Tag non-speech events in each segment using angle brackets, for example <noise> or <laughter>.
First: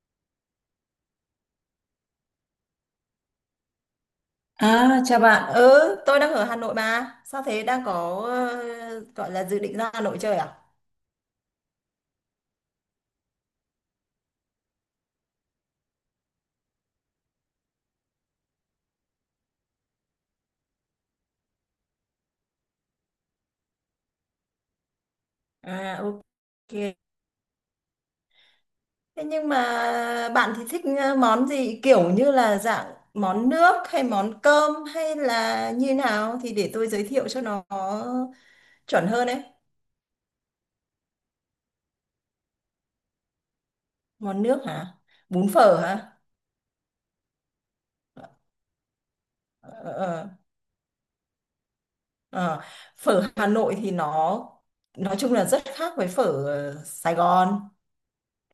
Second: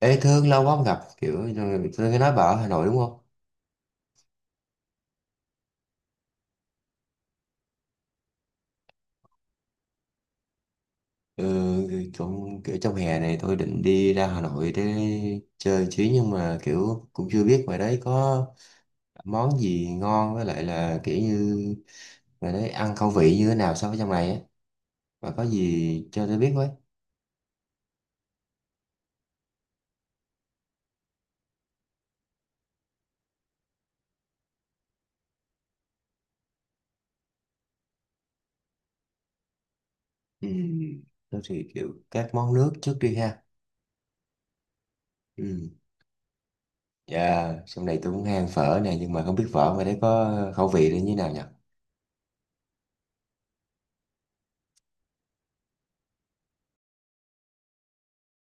Ê Thương, lâu quá không gặp, rồi tôi nghe nói bà ở Hà Nội đúng không? À, chào bạn. Ừ, tôi đang ở Hà Nội mà. Sao thế, đang có gọi là dự định ra Hà Nội chơi à? Ừ, kiểu trong hè này tôi định đi ra Hà Nội để chơi chứ, nhưng mà cũng chưa biết ngoài đấy có món gì ngon, với lại là kiểu như ngoài đấy ăn khẩu vị như thế nào so với trong này á, và có À, gì cho tôi biết với. ok. Thế nhưng mà bạn thì thích món gì, kiểu như là dạng món nước hay món cơm hay là như nào, thì để tôi giới thiệu cho nó chuẩn hơn đấy. Ừ, tôi thì các món nước trước đi ha. Món nước hả? Bún Ừ, phở hả? dạ, trong này tôi cũng hay ăn phở nè, nhưng mà không biết Ờ, phở ngoài ờ, đấy ờ. có khẩu vị là như thế nào nhỉ? Ờ, Phở Hà Nội thì nó nói chung là rất khác với phở Sài Gòn.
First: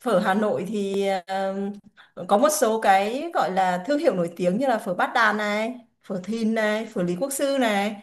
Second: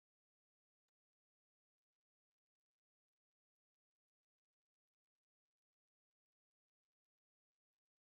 Phở Hà Nội thì có một số cái gọi là thương hiệu nổi tiếng như là phở Bát Đàn này, phở Thìn này, phở Lý Quốc Sư này.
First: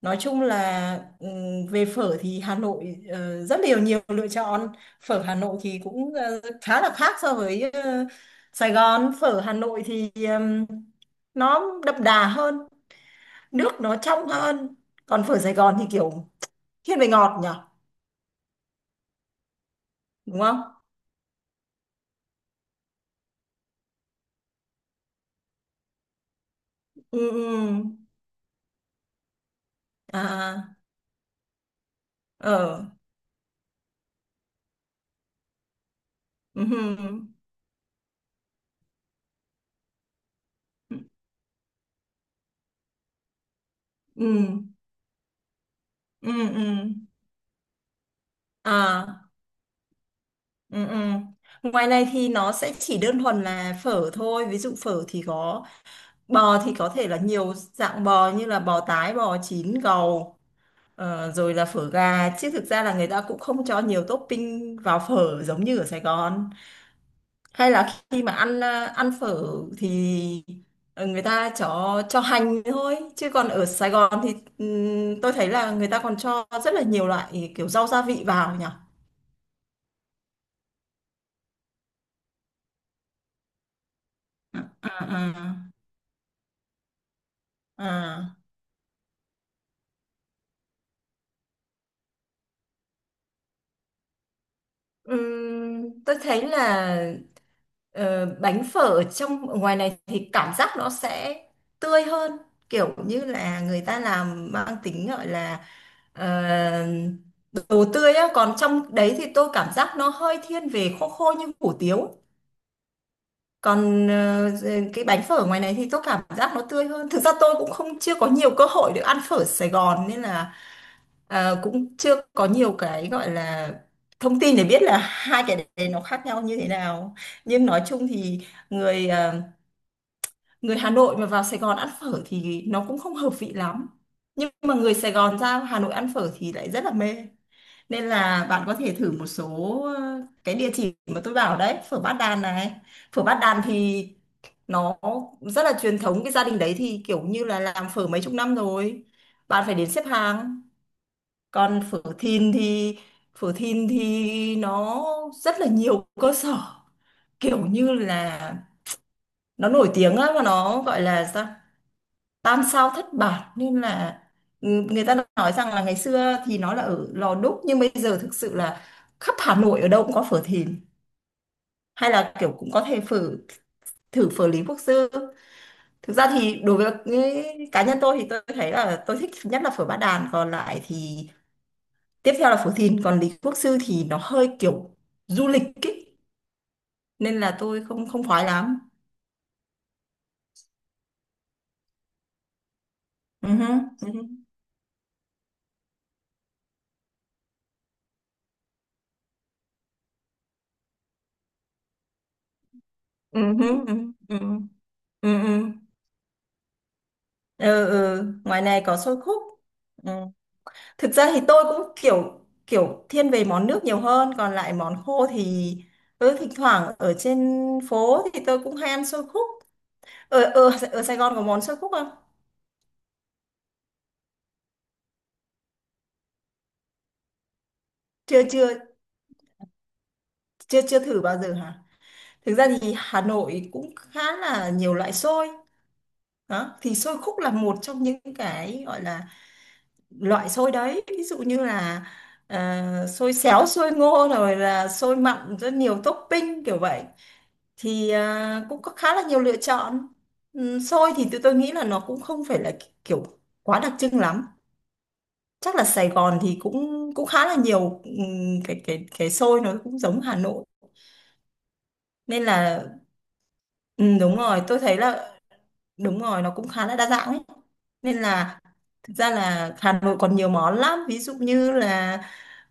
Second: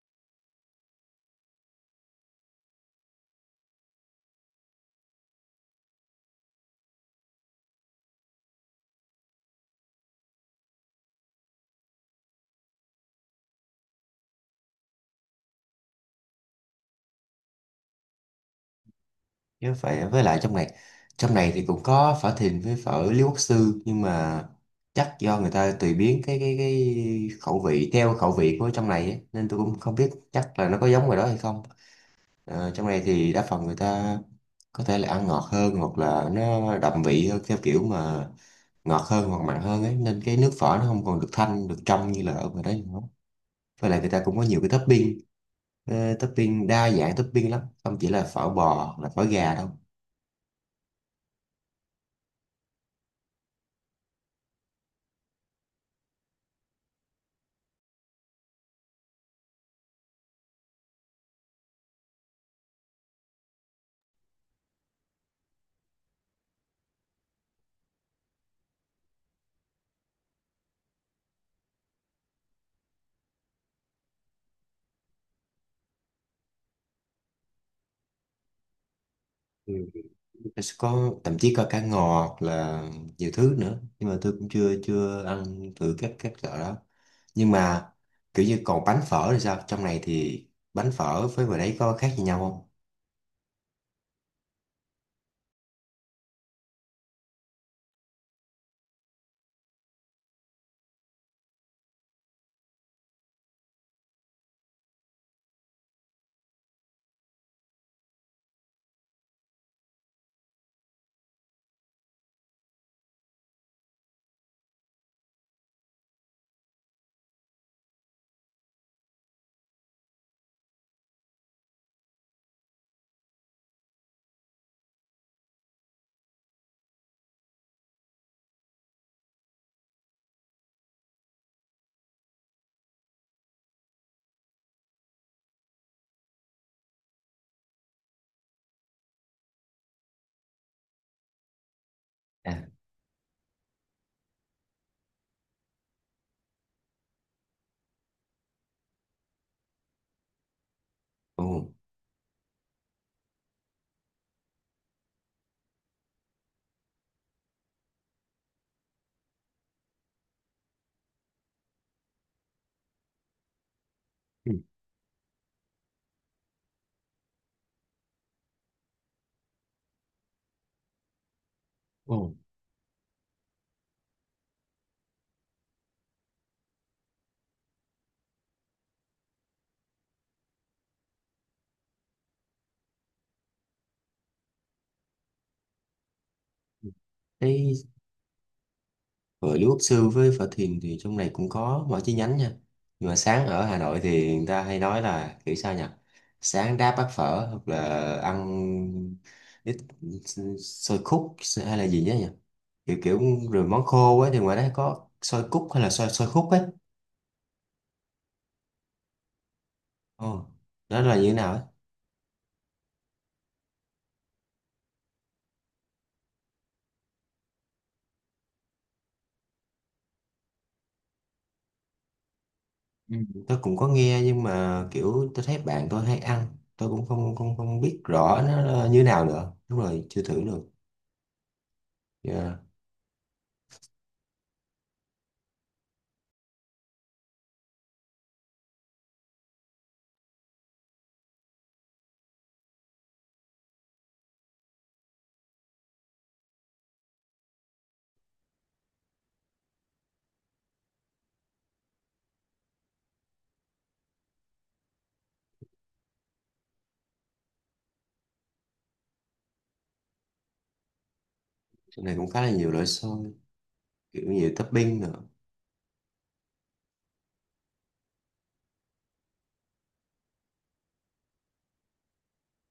Nói chung là về phở thì Hà Nội rất nhiều nhiều lựa chọn. Phở Hà Nội thì cũng khá là khác so với Sài Gòn. Phở Hà Nội thì nó đậm đà hơn, nước nó trong hơn. Còn phở Sài Gòn thì kiểu thiên về ngọt nhỉ, Chứ phải, với lại đúng trong không? này, thì cũng có phở Thìn với phở Lý Quốc Sư, nhưng mà chắc do người ta tùy biến cái Ừ, ừ. khẩu Ừ. vị theo khẩu vị của trong này ấy, nên tôi cũng không biết chắc là À, nó có giống ngoài đó hay không. Ờ, ờ. trong này thì đa phần người ta có thể là ăn ngọt hơn, hoặc là Ừ. nó đậm vị hơn, theo kiểu mà ngọt hơn hoặc mặn hơn ấy, nên cái nước phở nó không còn được thanh, được trong như là ở ngoài đấy nữa. Với lại người ta ừ cũng có nhiều cái topping, ừ. topping đa dạng, topping lắm, không chỉ là phở bò hoặc là phở À. gà đâu. Ừ. Ngoài này thì nó sẽ chỉ đơn thuần là phở thôi, ví dụ phở thì có bò thì có thể là nhiều dạng bò như là bò tái, bò chín, gầu, rồi là phở gà, chứ thực ra là người ta cũng không cho nhiều topping vào phở giống như ở Sài Gòn hay là khi mà ăn ăn phở thì người ta cho hành thôi, chứ còn ở Sài Gòn thì tôi thấy là người ta còn cho rất là nhiều loại kiểu rau gia vị vào nhỉ. Nó sẽ có, thậm chí có cá ngọt hoặc là nhiều thứ nữa, nhưng mà tôi cũng chưa À, chưa à. ăn thử các loại đó. Nhưng mà À, kiểu như còn bánh phở thì sao, trong này thì bánh phở với ngoài đấy có khác gì nhau không? Tôi thấy là bánh phở ở ngoài này thì cảm giác nó sẽ tươi hơn, kiểu như là người ta làm mang tính gọi là ờ, đồ tươi á, còn trong đấy thì tôi cảm giác nó hơi thiên về khô, khô như hủ tiếu. Còn cái bánh phở ngoài này thì tôi cảm giác nó tươi hơn. Thực ra tôi cũng không chưa có nhiều cơ hội được ăn phở Sài Gòn nên là cũng chưa có nhiều cái gọi là thông tin để biết là hai cái đấy nó khác nhau như thế nào. Nhưng nói chung thì người ờ, người Hà Nội mà vào Sài Gòn ăn phở thì nó cũng không hợp vị lắm, nhưng mà người Sài Gòn ra Hà Nội ăn phở thì lại rất là mê. Nên là bạn có thể thử một số cái địa chỉ mà tôi bảo đấy, phở Bát Đàn À. này. Phở Bát Đàn thì nó rất là truyền thống, cái gia đình đấy thì kiểu như là làm phở mấy chục năm rồi. Bạn phải đến xếp hàng. Ồ. Còn phở Thìn thì nó rất là nhiều cơ sở, kiểu như là nó nổi tiếng á, và nó gọi là sao? Tam sao thất bản, nên là Ừ. ừ, người ta nói rằng là ngày xưa thì nó là ở Lò Đúc, nhưng bây giờ thực sự là khắp Hà Nội ở đâu cũng có phở Thìn. Hay Ồ. là kiểu cũng có thể thử phở Lý Quốc Sư. Thực ra thì đối với cá nhân tôi thì tôi thấy là tôi thích nhất là phở Bát Đàn, còn lại thì tiếp theo là phở Thìn, còn Lý Quốc Sư thì nó hơi kiểu du lịch ý. Nên là tôi Thế không không khoái lắm. với Lưu Quốc Sư với Phở Thiền thì trong này cũng có mỗi chi nhánh nha. Nhưng mà sáng Ừ ở hứ, Hà Nội ừ hứ, thì người ta hay nói là sao nhỉ? Sáng đáp bát phở hoặc là ăn ít xôi khúc hay là gì nhá nhỉ? Kiểu kiểu ừ rồi hứ, món ừ hứ, khô ấy, ừ thì ngoài hứ, đó có ừ xôi cúc hứ. hay là xôi xôi khúc ấy. Ừ. Ngoài này có xôi khúc. Ừ. Ồ, đó Thực là như ra thế thì nào ấy? tôi cũng kiểu kiểu thiên về món nước nhiều hơn, còn lại món khô thì ừ, thỉnh thoảng ở trên phố thì tôi cũng hay ăn xôi khúc. Ở ở ở Sài Gòn có món xôi khúc không? Ừ, tôi cũng có nghe nhưng mà tôi thấy bạn tôi hay ăn. Tôi cũng không không không biết rõ chưa nó chưa là như thế nào nữa. Đúng rồi, chưa thử được. chưa chưa thử bao giờ hả? Thực Yeah. ra thì Hà Nội cũng khá là nhiều loại xôi đó, thì xôi khúc là một trong những cái gọi là loại xôi đấy, ví dụ như là xôi xéo, xôi ngô, rồi là xôi mặn, rất nhiều topping kiểu vậy, thì à, cũng có khá là nhiều lựa chọn. Xôi thì tụi tôi nghĩ là nó cũng không phải là kiểu quá đặc trưng lắm, chắc là Sài Gòn thì cũng cũng khá là nhiều, cái xôi nó cũng giống Hà Nội. Trong này cũng khá Nên là nhiều là loại xôi. Kiểu đúng như rồi, tôi thấy topping nữa. là đúng rồi, nó cũng khá là đa dạng ấy. Nên là thực ra là Hà Nội còn nhiều món lắm, ví dụ như là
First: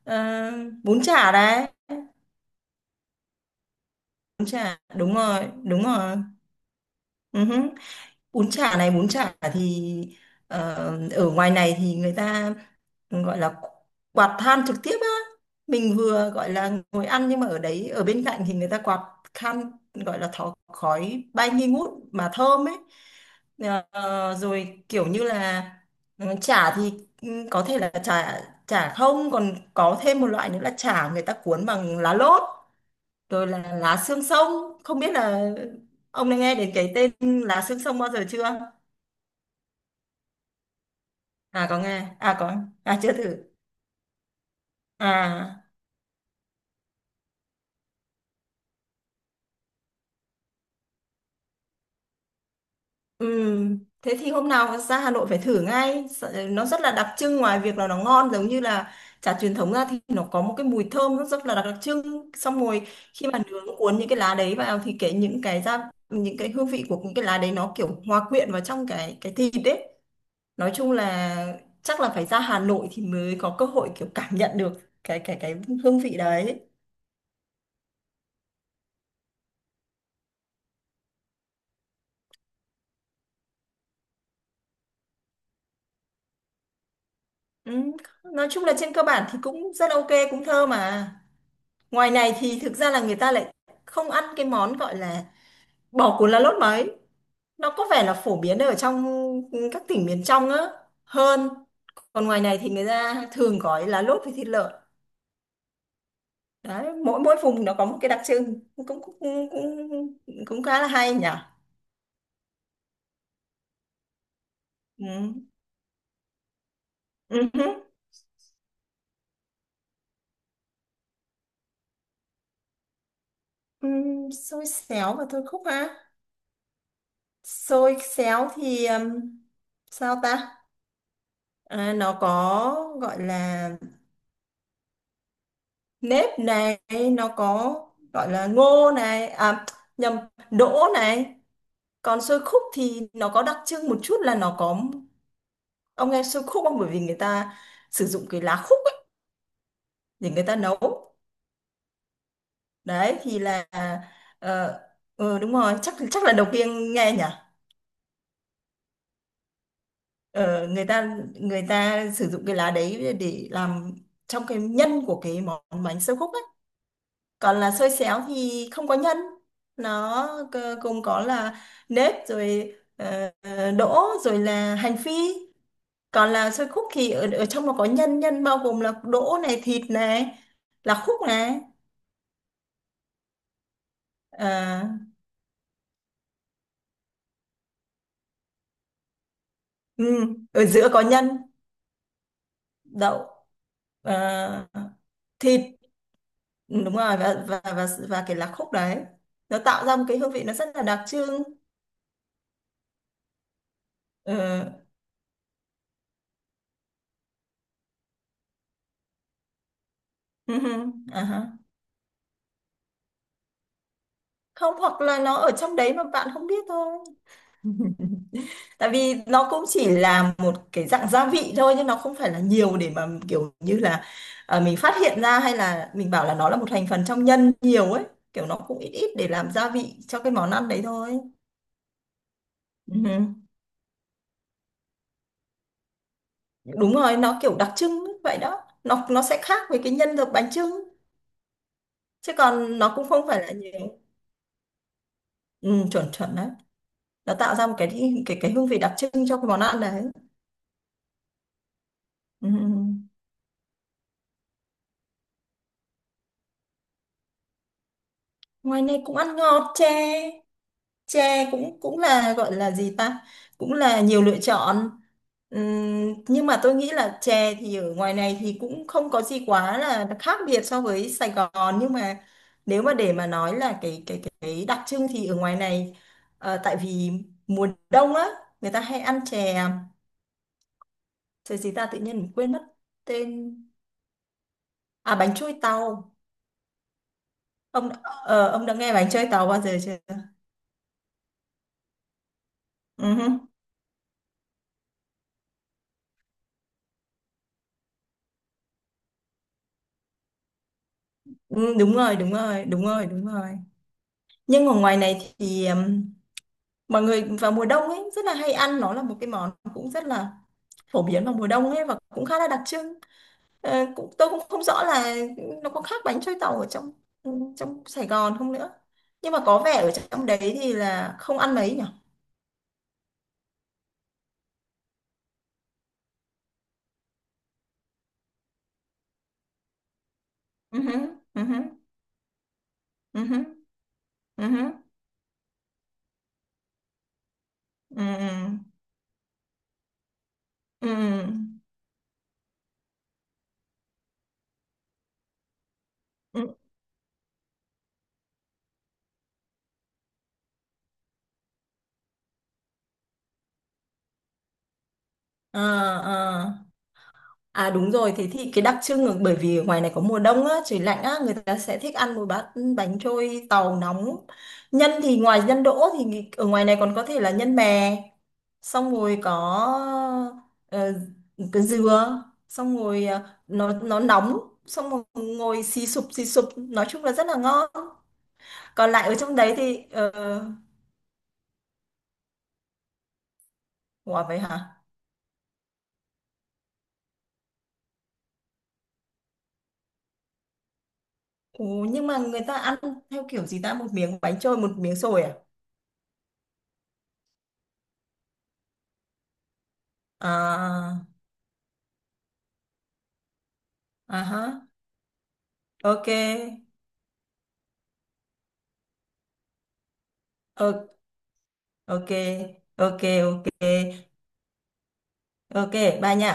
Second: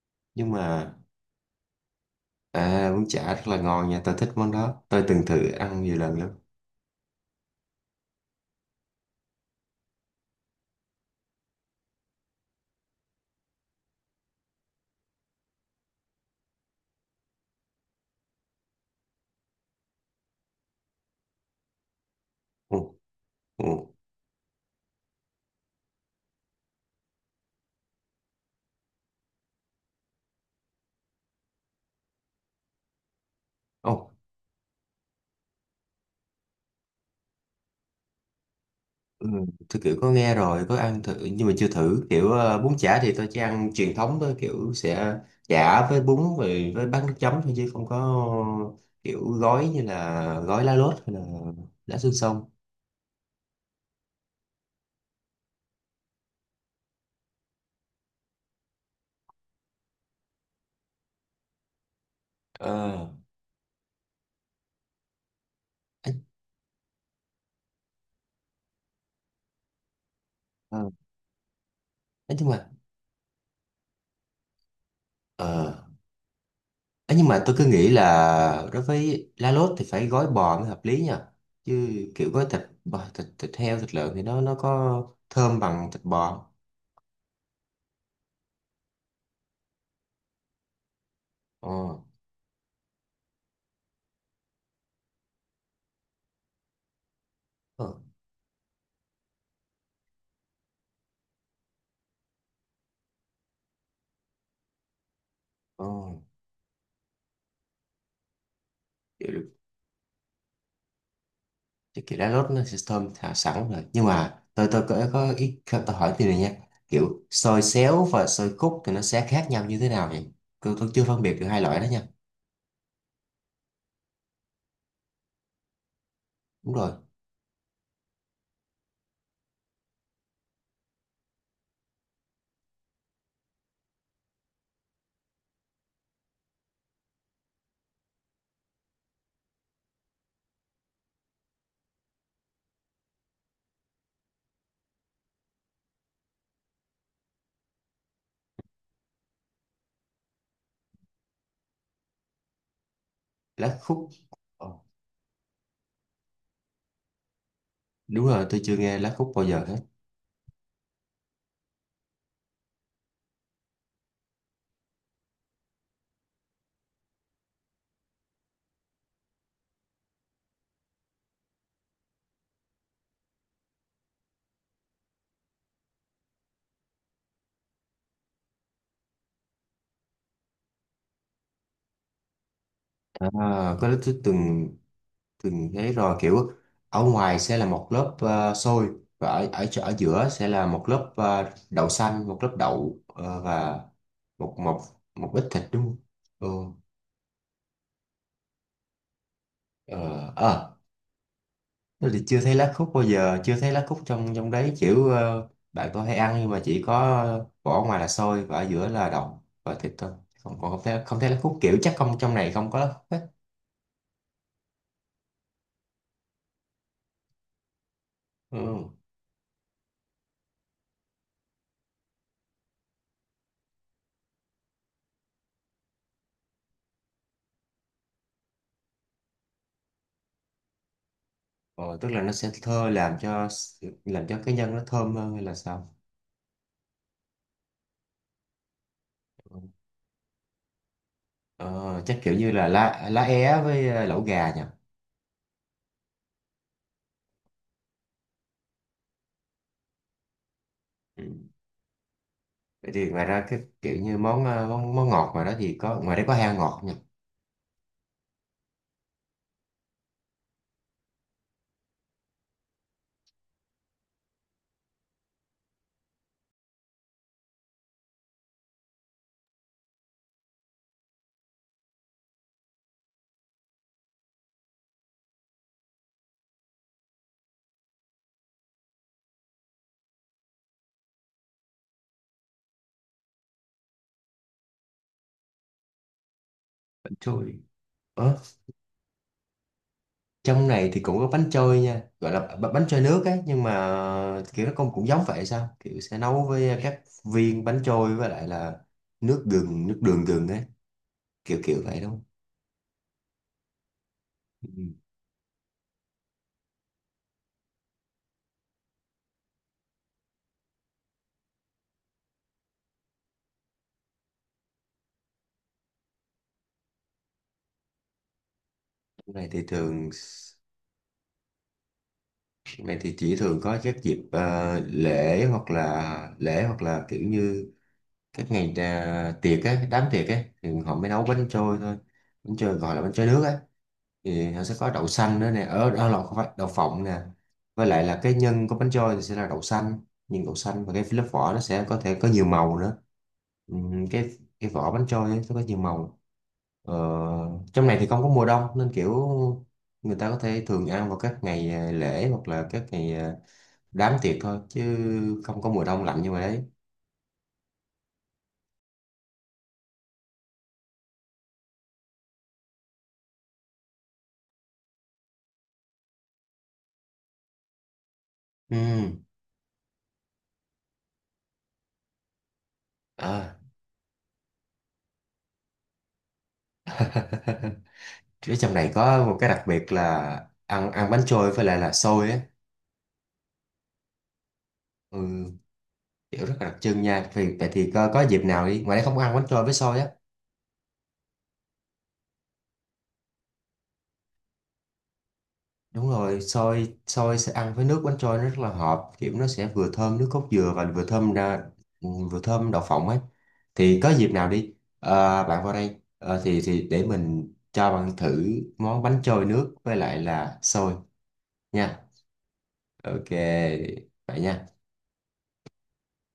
ờ, Nhưng mà, bún chả đấy. à, bún chả rất là ngon nha, tôi thích Bún món chả, đó, tôi đúng từng rồi, thử ăn đúng nhiều rồi. lần lắm. Ừ hứ. Bún chả thì ờ, ở ngoài này thì người ta gọi là quạt than trực tiếp á, mình vừa gọi là ngồi ăn nhưng mà ở đấy, ở bên cạnh thì người ta quạt than, gọi là thó, khói bay nghi ngút mà thơm ấy. Ồ. Ồ. Ờ, rồi kiểu như là ừ, chả thì ừ, có thể là chả chả không, còn có thêm một loại nữa là chả người ta cuốn bằng lá lốt, rồi là Ồ. lá xương sông, không biết là ông đã nghe đến cái tên lá xương sông bao giờ chưa. Ừ, tôi có nghe rồi, có ăn thử, nhưng mà À chưa có thử nghe, kiểu, bún chả à thì chưa tôi thử. chỉ ăn truyền thống thôi, kiểu sẽ À, chả với bún rồi với bát nước chấm thôi, chứ không có kiểu gói như là gói lá lốt hay là lá xương sông. Thế thì hôm nào ra Hà Nội phải thử ngay. Nó rất là đặc trưng, ngoài việc là nó ngon giống như là chả truyền thống ra, thì nó có một cái mùi thơm rất là đặc trưng. Xong rồi Ờ khi mà nướng cuốn những cái lá đấy vào thì cái những cái ra ấy, những cái hương vị của những cái lá đấy nó kiểu hòa quyện vào trong cái thịt đấy. Nói ờ chung là chắc là phải ấy ra nhưng Hà mà Nội thì mới có cơ hội kiểu cảm nhận được cái cái ờ. cái hương vị đấy. Ấy, nhưng mà tôi cứ nghĩ là đối với lá lốt thì phải gói bò mới hợp lý nha, chứ kiểu gói thịt bò, thịt thịt heo, thịt lợn thì nó có thơm bằng thịt bò không? Ừ, nói chung là trên cơ bản thì cũng rất ok, cũng thơm mà. Ồ. Ngoài này thì thực ra là người ta lại không ăn cái món gọi là bò cuốn lá lốt mấy. Nó Ồ. có vẻ là phổ biến ở trong các tỉnh miền trong á hơn. Còn ngoài này thì người ta thường gói lá lốt với thịt lợn. Ồ. Đấy, mỗi mỗi vùng nó có một cái đặc trưng, cũng cũng kiểu, cũng cũng, cũng khá là hay nhỉ. cái kiểu lá lốt nó sẽ thơm thả sẵn rồi, nhưng mà tôi Ừ. có ý tôi hỏi tiền này nha, Ừ. xôi xéo và xôi khúc thì nó sẽ khác nhau như thế nào vậy? Tôi chưa phân biệt được hai loại đó nha. Ừ. Xôi xéo và thôi khúc ha. Đúng rồi. Xôi xéo thì sao ta? À, nó có gọi là nếp này, nó có gọi là ngô này à nhầm đỗ này. Còn xôi khúc thì nó có đặc trưng một chút là nó có, ông nghe xôi khúc không, bởi vì người ta sử dụng cái lá khúc ấy để người ta nấu, đấy thì là Lá khúc. ờ. Ồ, Ừ, đúng rồi, chắc chắc là đầu tiên nghe nhỉ. đúng rồi, tôi chưa nghe lá khúc bao giờ hết. Ờ, người ta sử dụng cái lá đấy để làm trong cái nhân của cái món bánh xôi khúc. Còn là xôi xéo thì không có nhân, nó gồm có là nếp rồi đỗ rồi là hành phi. Còn là xôi khúc thì ở, ở trong nó có nhân, nhân bao gồm là đỗ này, thịt này, là khúc này. À, có lẽ tôi từng, Ờ, từng thấy rồi, kiểu ở ngoài sẽ là một lớp xôi, và ở ở ừ, giữa sẽ ở là một giữa có lớp nhân đậu xanh, một lớp đậu đậu, và một ờ, một một ít thịt. thịt đúng không? Ừ. Ừ, đúng rồi, và cái lá khúc đấy nó tạo ra một cái hương Ờ, vị nó ờ, rất là đặc trưng. thế thì chưa thấy lá khúc bao giờ, chưa thấy lá khúc trong trong Ờ, đấy, kiểu bạn tôi hay ăn, nhưng mà chỉ có vỏ ngoài là xôi và ở giữa là đậu và thịt thôi. Không ừ, còn, không hừ, thấy, à lá ha. khúc, kiểu chắc không, trong này không có lá khúc hết. Không, hoặc là nó ở trong đấy mà bạn không biết thôi. <laughs> Tại Ừ. vì nó cũng chỉ là một cái dạng gia vị thôi, nhưng nó không phải là nhiều để mà kiểu như là mình phát hiện ra, hay là mình bảo là nó là một thành phần trong nhân nhiều ấy, kiểu nó cũng ít ít để làm gia vị cho cái món ăn đấy thôi. Ờ, tức là nó sẽ thơ Ừ. làm cho, làm cho cái nhân nó thơm hơn hay là sao? Đúng rồi, nó kiểu đặc trưng ấy, vậy đó, nó sẽ Ừ. khác với cái nhân được bánh chưng, Ờ, chắc chứ kiểu như là còn nó lá cũng lá không phải là é với nhiều. Lẩu gà nhỉ. Ừ, chuẩn chuẩn đấy, nó tạo ra một cái cái hương vị đặc trưng cho cái món ăn đấy. Ừ. Ừ. Vậy thì ngoài ra cái kiểu như món món ngọt ngoài đó thì có, ngoài đấy có heo ngọt nhỉ. Ngoài này cũng ăn ngọt, chè tre cũng cũng là gọi là gì ta, cũng là nhiều lựa chọn. Nhưng mà tôi nghĩ là chè thì ở ngoài này thì cũng không có gì quá là khác biệt so với Sài Gòn, nhưng mà nếu mà để mà nói là cái đặc trưng thì ở ngoài này tại vì mùa đông á, người ta hay ăn chè. Chè gì ta, tự nhiên mình quên mất tên. À, bánh trôi tàu. Bánh trôi. Ờ, Ông đã nghe bánh trôi tàu bao giờ chưa? trong này thì cũng có bánh trôi nha, gọi là bánh trôi Ừ, nước hứ. ấy, nhưng mà kiểu nó cũng cũng giống vậy sao, kiểu sẽ nấu với các viên bánh trôi với lại là nước gừng, nước đường gừng ấy, kiểu Ừ, kiểu đúng vậy đúng rồi không? đúng rồi đúng rồi đúng rồi. Nhưng ở Ừ. ngoài này thì mọi người vào mùa đông ấy rất là hay ăn, nó là một cái món cũng rất là phổ biến vào mùa đông ấy, và cũng khá là đặc trưng. Ờ, cũng tôi cũng không rõ là nó có khác bánh trôi tàu ở ừ, trong Sài Gòn không nữa. Nhưng Trong mà này có thì vẻ ở thường, trong đấy thì là không ăn mấy nhỉ? trong này thì chỉ thường có các dịp lễ, hoặc là kiểu như các ngày, à, tiệc á, đám tiệc á, thì Ừ hứ, họ mới nấu ừ bánh hứ, trôi thôi. Bánh trôi gọi là bánh ừ trôi hứ, nước á, ừ thì nó hứ, sẽ có đậu xanh nữa nè, ở đó là không phải đậu phộng nè. Với lại là cái ừ, nhân của bánh trôi thì sẽ là đậu xanh, nhưng đậu xanh ừ, và cái ừ, lớp vỏ nó sẽ có thể có nhiều màu nữa. Ừm, cái cái vỏ bánh trôi ấy, nó có nhiều màu. ừ. Ờ, trong này thì không có mùa đông nên kiểu người ta có thể thường ăn vào các ngày, à, lễ, hoặc là các ngày, à, đám tiệc thôi, chứ Ờ, không có mùa đông lạnh như vậy đấy. ờ. À đúng rồi, thế thì cái đặc trưng là bởi vì ngoài này có mùa đông á, trời lạnh á, người ta sẽ thích ăn một bát bánh trôi tàu nóng. Nhân thì ngoài nhân đỗ thì ở ngoài này còn có thể là nhân mè, xong rồi Ừ. có ờ, cái dừa, xong rồi ờ, À, nó nóng, xong rồi ngồi xì sụp, nói chung là rất là ngon. ở trong này Còn lại ở có một trong cái đấy đặc thì biệt là ăn ăn bánh trôi với lại là xôi á. ủa vậy hả? Ừ, kiểu rất là đặc trưng nha. Vì vậy thì có dịp nào đi, ngoài đây không có ăn bánh trôi với xôi á. Ồ, nhưng mà người ta ăn theo kiểu gì ta, một miếng bánh trôi một miếng xôi à? Đúng rồi, xôi xôi sẽ ăn với nước bánh trôi, nó rất là hợp, kiểu nó sẽ vừa thơm nước cốt dừa, và À, vừa thơm đậu phộng ấy. Thì có à dịp nào ha. đi, bạn vào đây Ok. Thì để mình cho bạn thử món bánh trôi nước với lại là xôi Ok. nha. Ok. Ok. Ok, Ok. vậy nha. Ok. Bye nha.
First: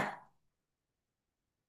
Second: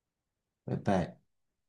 Bye bye.